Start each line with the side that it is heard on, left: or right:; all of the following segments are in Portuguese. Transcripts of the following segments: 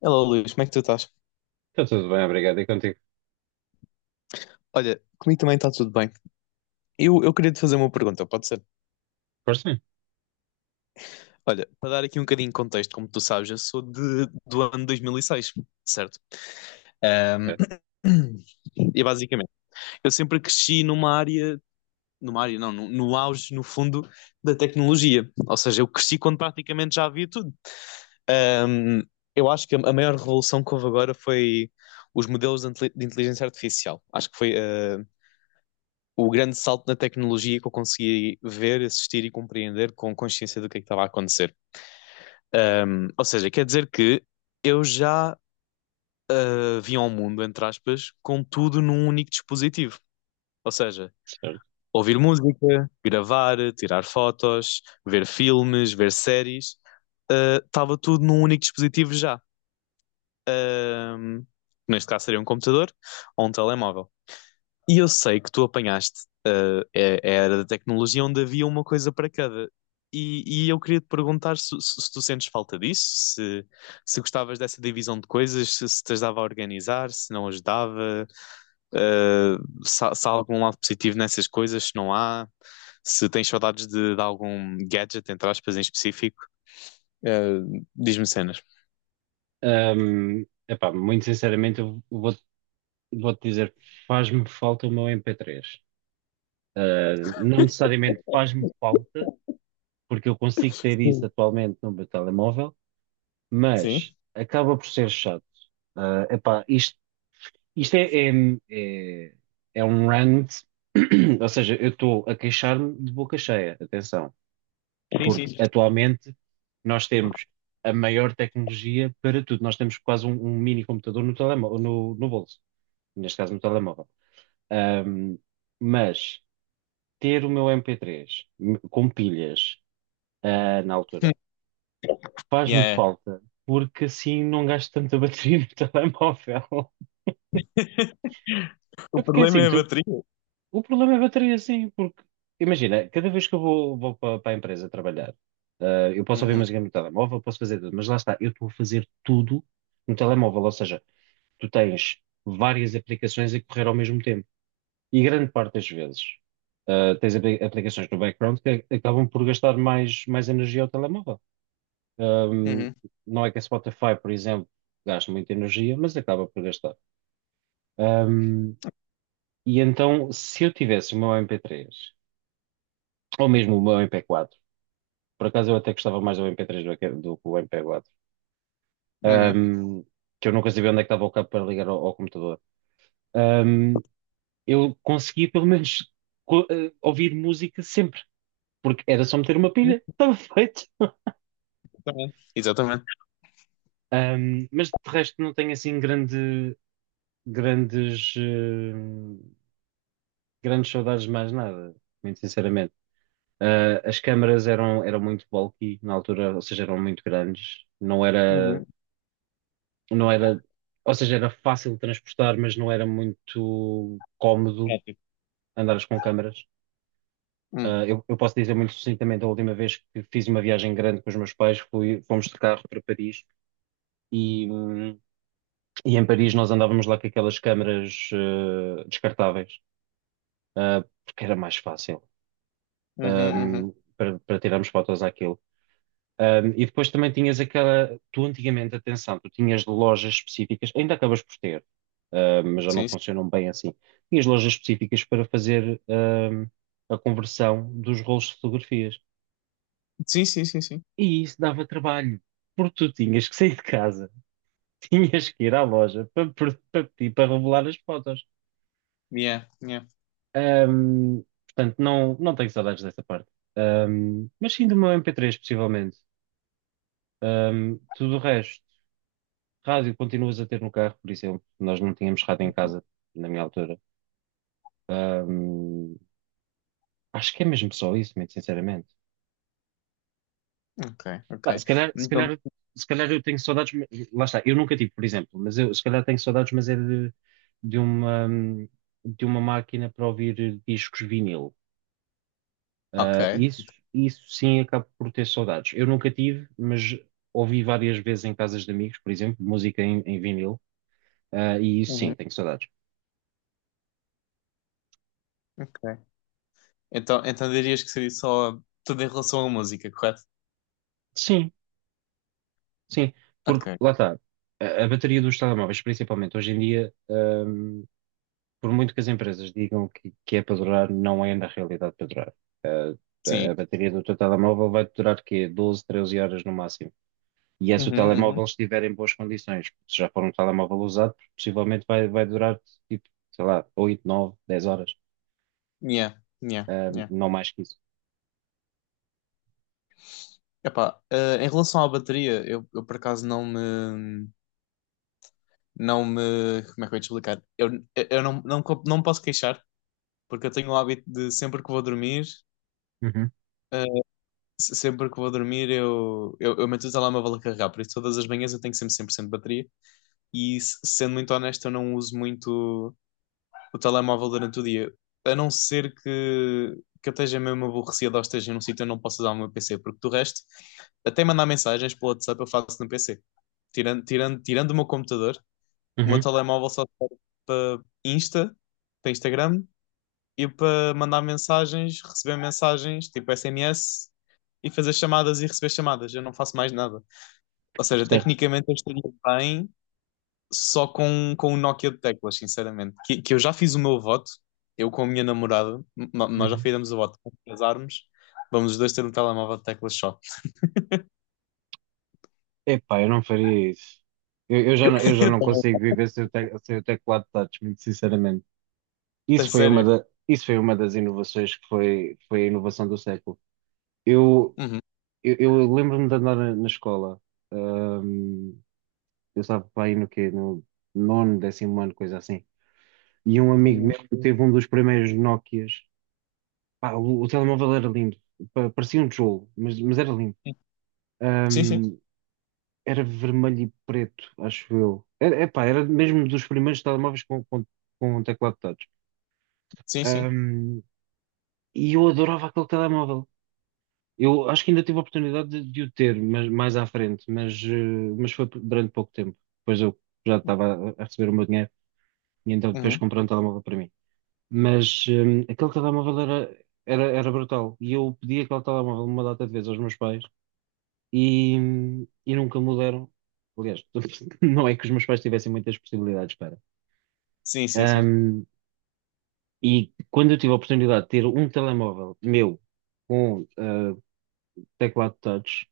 left: Hello, Luís, como é que tu estás?
right: Está tudo bem, obrigado. E contigo?
left: Olha, comigo também está tudo bem. Eu queria te fazer uma pergunta, pode ser?
right: Força?
left: Olha, para dar aqui um bocadinho de contexto, como tu sabes, eu sou de, do ano 2006, certo? Ahm,
right: É,
left: E basicamente, eu sempre cresci numa área não, no auge, no fundo, da tecnologia. Ou seja, eu cresci quando praticamente já havia tudo. Ahm, eu acho que a maior revolução que houve agora foi os modelos de de inteligência artificial. Acho que foi. O grande salto na tecnologia que eu consegui ver, assistir e compreender com consciência do que é que estava a acontecer. Ou seja, quer dizer que eu já vim ao mundo, entre aspas, com tudo num único dispositivo. Ou seja,
right: certo.
left: ouvir música, gravar, tirar fotos, ver filmes, ver séries, estava tudo num único dispositivo já. Um, neste caso seria um computador ou um telemóvel. E eu sei que tu apanhaste a era da tecnologia onde havia uma coisa para cada. E eu queria te perguntar se tu sentes falta disso, se, se gostavas dessa divisão de coisas, se te ajudava a organizar, se não ajudava, uh, se, se há algum lado positivo nessas coisas, se não há, se tens saudades de algum gadget, entre aspas, em específico, diz-me cenas.
right: Epá, muito sinceramente, vou-te dizer, faz-me falta o meu MP3. Ah, não necessariamente faz-me falta, porque eu consigo ter isso
left: Sim.
right: atualmente no meu telemóvel, mas
left: Sim?
right: acaba por ser chato. Ah, epá, isto, isto é, é, é, é um rant. Ou seja, eu estou a queixar-me de boca cheia, atenção.
left: Sim, sim,
right: Porque
left: sim.
right: atualmente nós temos a maior tecnologia para tudo. Nós temos quase um mini computador no telemóvel, no bolso, neste caso no telemóvel. Ahm, mas ter o meu MP3 com pilhas, na altura, faz-me
left: Yeah.
right: falta, porque assim não gasto tanta bateria no telemóvel.
left: O
right: É porque
left: problema
right: assim,
left: é a
right: tu,
left: bateria.
right: o problema é a bateria, sim, porque imagina, cada vez que vou para, a empresa trabalhar, eu posso ouvir
left: Uhum,
right: música no telemóvel, posso fazer tudo, mas lá está, eu estou a fazer tudo no telemóvel, ou seja, tu tens várias aplicações a correr ao mesmo tempo. E grande parte das vezes, tens aplicações no background que acabam por gastar mais energia ao telemóvel. Ahm,
left: uhum,
right: não é que a Spotify, por exemplo, gaste muita energia, mas acaba por gastar. Ahm, e então, se eu tivesse o meu MP3 ou mesmo o MP4. Por acaso eu até gostava mais do MP3 do que o MP4.
left: uhum.
right: Ahm, que eu nunca sabia onde é que estava o cabo para ligar ao computador. Ahm, eu conseguia pelo menos ouvir música sempre, porque era só meter uma pilha, estava feito.
left: Exatamente, exatamente.
right: Mas de resto não tenho assim grandes, eh, grandes saudades de mais nada, muito sinceramente. Ah, as câmaras eram muito bulky na altura, ou seja, eram muito grandes. Não era
left: Uhum.
right: não era, ou seja, era fácil de transportar, mas não era muito cómodo
left: Prático.
right: andares com câmaras.
left: Hum.
right: Ah, eu posso dizer muito sucintamente, a última vez que fiz uma viagem grande com os meus pais, fomos de carro para Paris e, hum, e em Paris nós andávamos lá com aquelas câmaras descartáveis, porque era mais fácil
left: Uhum, uhum.
right: hum, para tirarmos fotos àquilo. E depois também tinhas aquela. Tu antigamente, atenção, tu tinhas lojas específicas, ainda acabas por ter, mas já não
left: Sim,
right: funcionam bem assim. Tinhas lojas específicas para fazer, a conversão dos rolos de fotografias.
left: sim, sim, sim, sim, sim.
right: E isso dava trabalho, porque tu tinhas que sair de casa, tinhas que ir à loja para pedir para revelar as fotos.
left: Yeah, yeah.
right: Um, portanto, não, não tenho saudades dessa parte. Mas sim do meu MP3, possivelmente. Tudo o resto. Rádio continuas a ter no carro, por exemplo. Nós não tínhamos rádio em casa, na minha altura. Ahm, acho que é mesmo só isso, muito sinceramente.
left: Ok,
right: Pá,
left: ok. Então,
right: se calhar eu tenho saudades, lá está, eu nunca tive, por exemplo, mas eu se calhar tenho saudades, mas é de uma, de uma máquina para ouvir discos vinil.
left: ok.
right: Ah, isso sim, acabo por ter saudades. Eu nunca tive, mas ouvi várias vezes em casas de amigos, por exemplo, música em vinil. Ah, e isso sim,
left: Uhum,
right: tenho saudades.
left: ok. Então, então dirias que seria só tudo em relação à música, correto?
right: Sim, sim,
left: Ok,
right: porque lá está, a bateria dos telemóveis, principalmente hoje em dia, por muito que as empresas digam que é para durar, não é na realidade para durar.
left: sim.
right: A bateria do teu telemóvel vai durar quê? Doze, 13 horas no máximo. E é se o
left: Uhum, uhum.
right: telemóvel estiver em boas condições. Se já for um telemóvel usado, possivelmente vai durar tipo, sei lá, 8, 9, 10 horas
left: Yeah, yeah, yeah.
right: Não mais que isso.
left: Epá, em relação à bateria, eu por acaso não me, não me, como é que eu ia te explicar? Eu não, não, não me posso queixar, porque eu tenho o hábito de sempre que vou dormir,
right: Uhum,
left: sempre que vou dormir eu meto o telemóvel a carregar, por isso todas as manhãs eu tenho sempre 100% de bateria e sendo muito honesto eu não uso muito o telemóvel durante o dia, a não ser que eu esteja mesmo aborrecido ou esteja num sítio eu não posso usar o meu PC, porque do resto até mandar mensagens pelo WhatsApp eu faço no PC. Tirando o meu computador, o meu
right: uhum,
left: telemóvel só serve para Insta, para Instagram e para mandar mensagens, receber mensagens, tipo SMS, e fazer chamadas e receber chamadas. Eu não faço mais nada. Ou seja,
right: certo.
left: tecnicamente eu estaria bem só com o Nokia de teclas, sinceramente. Que eu já fiz o meu voto, eu com a minha namorada, nós já
right: Uhum.
left: fizemos o voto quando casarmos. Vamos os dois ter um telemóvel de teclas só.
right: Epá, eu não faria isso. Eu, eu já, não- eu já
left: Eu
right: não
left: também.
right: consigo viver sem sem o teclado touch, muito sinceramente.
left: A sério.
right: Isso foi uma das inovações que foi a inovação do século. Eu,
left: Uhum.
right: eu lembro-me de andar na escola, hum, eu estava para aí no quê? No nono, décimo ano, coisa assim. E um amigo
left: Uhum.
right: meu teve um dos primeiros Nokias. Pá, o telemóvel era lindo, parecia um tijolo, mas era lindo.
left: Sim,
right: Hum,
left: sim.
right: Era vermelho e preto, acho eu. Epá, era mesmo dos primeiros telemóveis com um teclado touch.
left: Sim, sim.
right: Ahm, e eu adorava aquele telemóvel. Eu acho que ainda tive a oportunidade de o ter, mas mais à frente, mas foi durante pouco tempo. Depois eu já estava a receber o meu dinheiro e então depois
left: Uhum.
right: comprei um telemóvel para mim. Mas aquele telemóvel era brutal. E eu pedi aquele telemóvel uma data de vezes aos meus pais e, e nunca me deram. Aliás, não é que os meus pais tivessem muitas possibilidades para.
left: Sim, sim, sim.
right: Ahm, e quando eu tive a oportunidade de ter um telemóvel meu com teclado touch,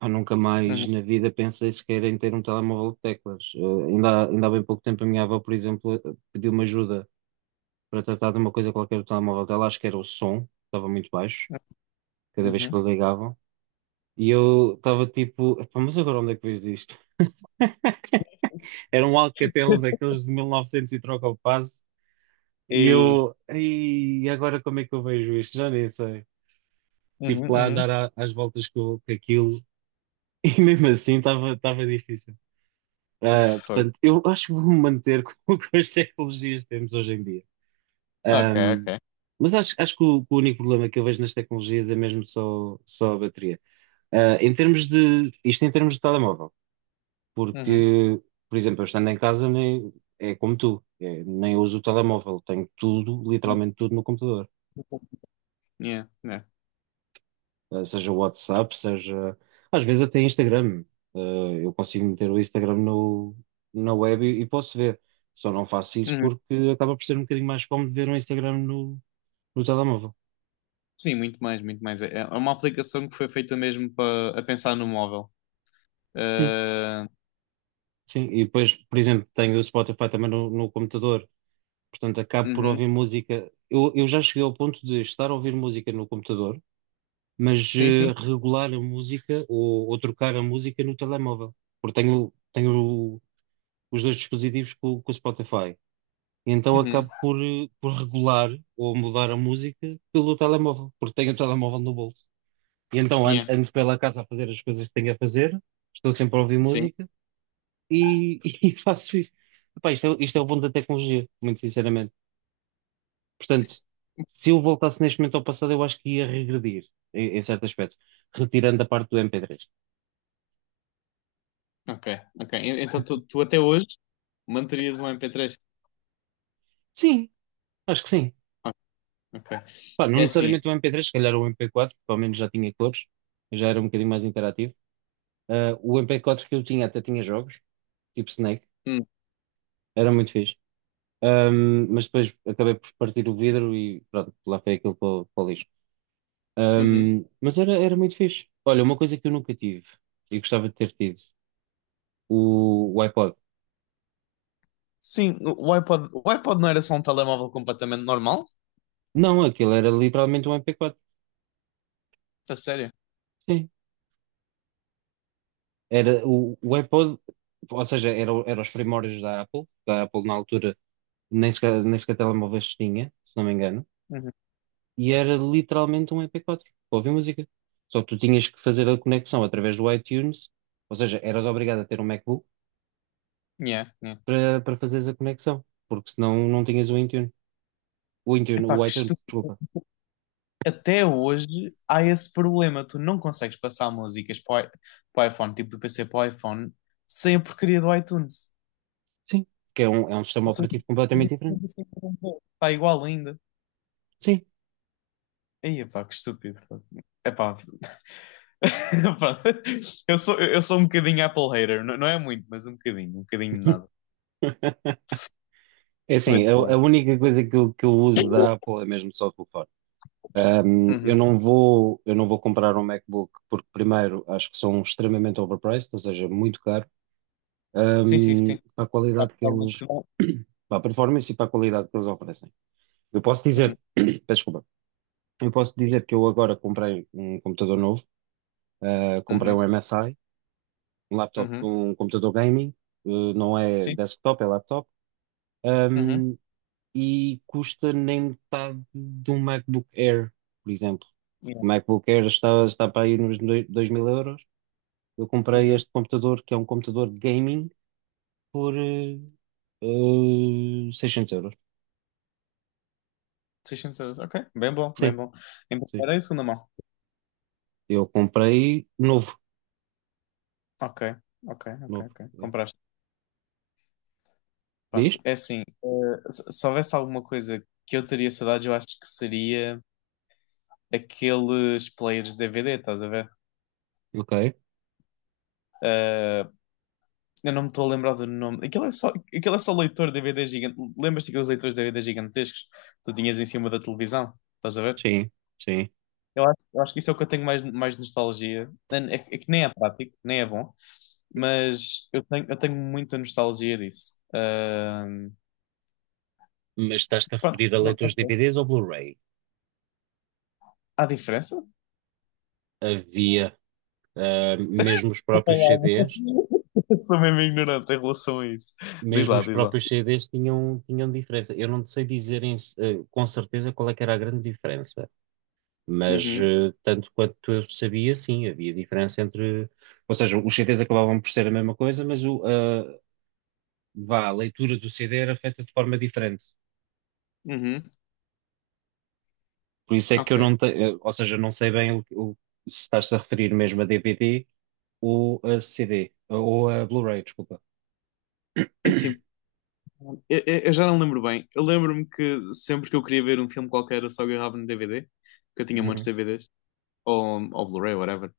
right: eu nunca mais
left: Uhum.
right: na vida pensei sequer em ter um telemóvel de teclas. Ah, ainda há bem pouco tempo a minha avó, por exemplo, pediu-me ajuda para tratar de uma coisa qualquer do telemóvel dela. Acho que era o som, estava muito baixo,
left: Uhum.
right: cada vez que
left: Uhum.
right: ligavam. E eu estava tipo, "Epá, mas agora onde é que vejo isto? Era um Alcatel daqueles de 1900 e novecentos e troca o passo. E
left: E...
right: eu, e agora como é que eu vejo isto? Já nem sei." Tive que
left: Uhum,
right: lá
left: uhum.
right: andar às voltas com aquilo e mesmo assim estava difícil. Ah,
left: Fogo.
right: portanto, eu acho que vou-me manter com as tecnologias que temos hoje em dia.
left: Ok,
right: Ahm,
left: ok.
right: mas acho que o, único problema que eu vejo nas tecnologias é mesmo só a bateria. Ah, isto em termos de telemóvel.
left: Uhum.
right: Porque, por exemplo, eu estando em casa nem, é como tu, é, nem uso o telemóvel, tenho tudo, literalmente tudo no computador.
left: Yeah, yeah.
right: Seja o WhatsApp, seja às vezes até Instagram. Eu consigo meter o Instagram no, na web e posso ver. Só não faço isso
left: Uhum.
right: porque acaba por ser um bocadinho mais cómodo ver o Instagram no telemóvel.
left: Sim, muito mais, muito mais. É é uma aplicação que foi feita mesmo para a pensar no móvel.
right: Sim,
left: Ah,
right: sim. E depois, por exemplo, tenho o Spotify também no computador, portanto acabo por
left: uhum.
right: ouvir música. Eu já cheguei ao ponto de estar a ouvir música no computador mas
left: Sim, sim.
right: regular a música ou trocar a música no telemóvel, porque tenho os dois dispositivos com o Spotify. E então
left: Uhum.
right: acabo por, por regular ou mudar a música pelo telemóvel, porque tenho o telemóvel no bolso. E então
left: Yeah.
right: ando pela casa a fazer as coisas que tenho a fazer, estou sempre a ouvir
left: Sim.
right: música e faço isso. Epá, isto é o bom da tecnologia, muito sinceramente. Portanto, se eu voltasse neste momento ao passado, eu acho que ia regredir em certo aspecto, retirando a parte do MP3.
left: Ok, ok. Então tu, tu até hoje manterias um MP3?
right: Sim, acho que sim.
left: Ok, ok.
right: Pá, não
left: É assim.
right: necessariamente o MP3, se calhar o MP4, porque ao menos já tinha cores, já era um bocadinho mais interativo. Ah, o MP4 que eu tinha até tinha jogos, tipo Snake,
left: Hum,
right: era muito fixe. Mas depois acabei por partir o vidro e pronto, lá foi aquilo para o lixo.
left: uhum.
right: Mas era muito fixe. Olha, uma coisa que eu nunca tive e gostava de ter tido, o iPod.
left: Sim, o iPod não era só um telemóvel completamente normal?
right: Não, aquilo era literalmente um MP4.
left: A sério?
right: Sim. Era o iPod, ou seja, era os primórdios da Apple, na altura nem sequer telemóveis tinha, se não me engano,
left: Uhum.
right: e era literalmente um MP4 para ouvir música. Só que tu tinhas que fazer a conexão através do iTunes, ou seja, eras obrigado a ter um MacBook
left: Yeah, yeah.
right: para fazeres a conexão, porque senão não tinhas o iTunes.
left: Epá,
right: O
left: que
right: iTunes, desculpa.
left: até hoje há esse problema. Tu não consegues passar músicas para o para o iPhone, tipo do PC para o iPhone, sem a porcaria do iTunes.
right: Sim, que é é um sistema
left: Ou seja,
right: operativo completamente diferente.
left: está igual ainda.
right: Sim.
left: Aí, pá, que estúpido, pá. Epá, pá, eu sou um bocadinho Apple hater, não, não é muito, mas um bocadinho de nada.
right: É
left: Mas
right: assim, a
left: pronto.
right: única coisa que eu uso da Apple é mesmo só o telefone.
left: Uhum.
right: Eu não vou comprar um MacBook porque, primeiro, acho que são extremamente overpriced, ou seja, muito caro.
left: Sim, sim, sim.
right: Para a
left: Tá,
right: qualidade que
left: performance
right: eles,
left: que dá.
right: para a performance e para a qualidade que eles oferecem. Eu posso
left: Uhum,
right: dizer, peço desculpa, eu posso dizer que eu agora comprei um computador novo, comprei
left: uhum,
right: um MSI, um laptop,
left: uhum.
right: um computador gaming, não é
left: Sim.
right: desktop, é laptop,
left: Uhum.
right: hum, e custa nem metade de um MacBook Air, por exemplo.
left: Yeah.
right: O MacBook Air está para aí nos 2000 euros. Eu comprei
left: Uhum.
right: este computador, que é um computador gaming, por 600 euros.
left: 600€. Ok, bem bom, bem bom. Em
right: Sim,
left: primeira e segunda mão.
right: eu comprei novo,
left: Ok, ok, ok,
right: novo.
left: ok.
right: É.
left: Compraste.
right: Diz?
left: Pronto. É assim, se se houvesse alguma coisa que eu teria saudades, eu acho que seria aqueles players de DVD, estás a ver?
right: Ok.
left: Eh, eu não me estou a lembrar do nome. Aquilo é só leitor de DVD gigante. Lembras-te daqueles leitores de DVD gigantescos que tu tinhas em cima da televisão? Estás a ver?
right: Sim, sim.
left: Eu acho que isso é o que eu tenho mais, mais nostalgia. É, é que nem é prático, nem é bom, mas eu tenho muita nostalgia disso.
right: Mas estás-te a
left: Pronto,
right: referir a
left: não não
right: leitores
left: sei.
right: DVDs ou Blu-ray?
left: Há diferença?
right: Havia, mesmo os próprios
left: Olá,
right: CDs
left: sou mesmo ignorante em relação a isso. Diz lá,
right: mesmo
left: diz lá.
right: os próprios CDs tinham diferença. Eu não sei dizer com certeza qual é que era a grande diferença,
left: Uhum,
right: tanto quanto eu sabia, sim, havia diferença entre. Ou seja, os CDs acabavam por ser a mesma coisa, mas vá, a leitura do CD era feita de forma diferente.
left: uhum,
right: Por isso é que eu
left: ok.
right: não tenho, ou seja, não sei bem o- se estás a referir mesmo a DVD ou a CD, ou a Blu-ray, desculpa.
left: É assim, eu já não lembro bem. Eu lembro-me que sempre que eu queria ver um filme qualquer, eu só agarrava no DVD, porque eu tinha montes
right: Uhum.
left: de DVDs, ou Blu-ray, whatever.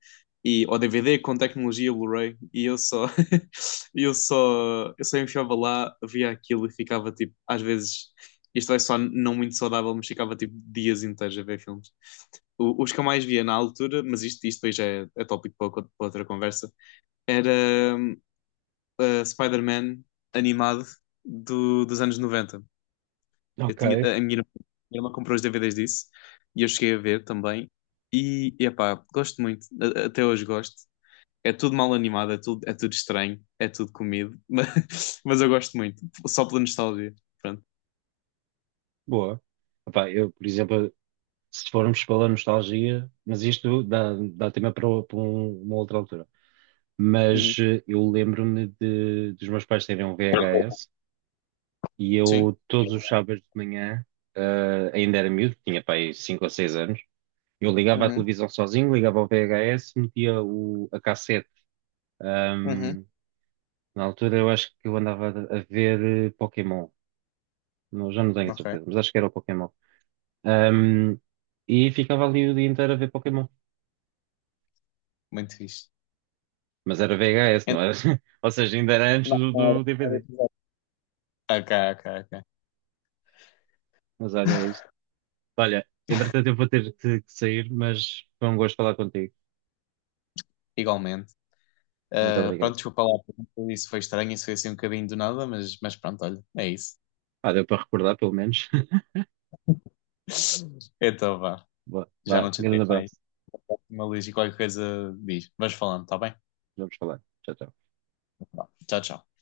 left: E, ou DVD com tecnologia Blu-ray, e eu só, eu só enfiava lá, via aquilo e ficava tipo, às vezes, isto é só não muito saudável, mas ficava tipo dias inteiros a ver filmes. Os que eu mais via na altura, mas isto depois já é, é tópico para, para outra conversa, era a Spider-Man animado dos anos 90. Eu
right: Ok,
left: tinha, a minha irmã comprou os DVDs disso e eu cheguei a ver também. E, epá, gosto muito, até hoje gosto. É tudo mal animado, é tudo estranho, é tudo comido, mas eu gosto muito, só pela nostalgia. Pronto.
right: boa. Epá, eu, por exemplo, se formos pela nostalgia, mas isto dá tema para uma outra altura.
left: Uhum,
right: Mas eu lembro-me dos meus pais terem um VHS e
left: sim,
right: eu, todos os sábados de manhã, ainda era miúdo, tinha pai 5 ou 6 anos. Eu ligava à
left: uhum,
right: televisão sozinho, ligava ao VHS, metia a cassete.
left: uhum,
right: Ahm, Na altura eu acho que eu andava a ver Pokémon. Não, já não tenho a
left: ok,
right: certeza, mas acho que era o Pokémon. Ahm, e ficava ali o dia inteiro a ver Pokémon.
left: muito fixe.
right: Mas era VHS,
left: Então,
right: não era? Ou seja, ainda era antes
left: não,
right: do
left: não era
right: DVD.
left: episódio. Ok, ok.
right: Mas olha, é isto. Olha, entretanto eu vou ter que sair, mas foi um gosto falar contigo.
left: Igualmente.
right: Muito
left: Pronto,
right: obrigado.
left: desculpa lá, isso foi estranho, isso foi assim um bocadinho do nada, mas pronto, olha, é isso.
right: Ah, deu para recordar, pelo menos.
left: Então vá,
right: Boa,
left: já
right: vá,
left: não te
right: grande
left: tenho mais.
right: abraço.
left: Uma luz e qualquer coisa diz. Vamos falando, tá bem?
right: Vamos falar. Tchau, tchau.
left: Vá, tchau, tchau.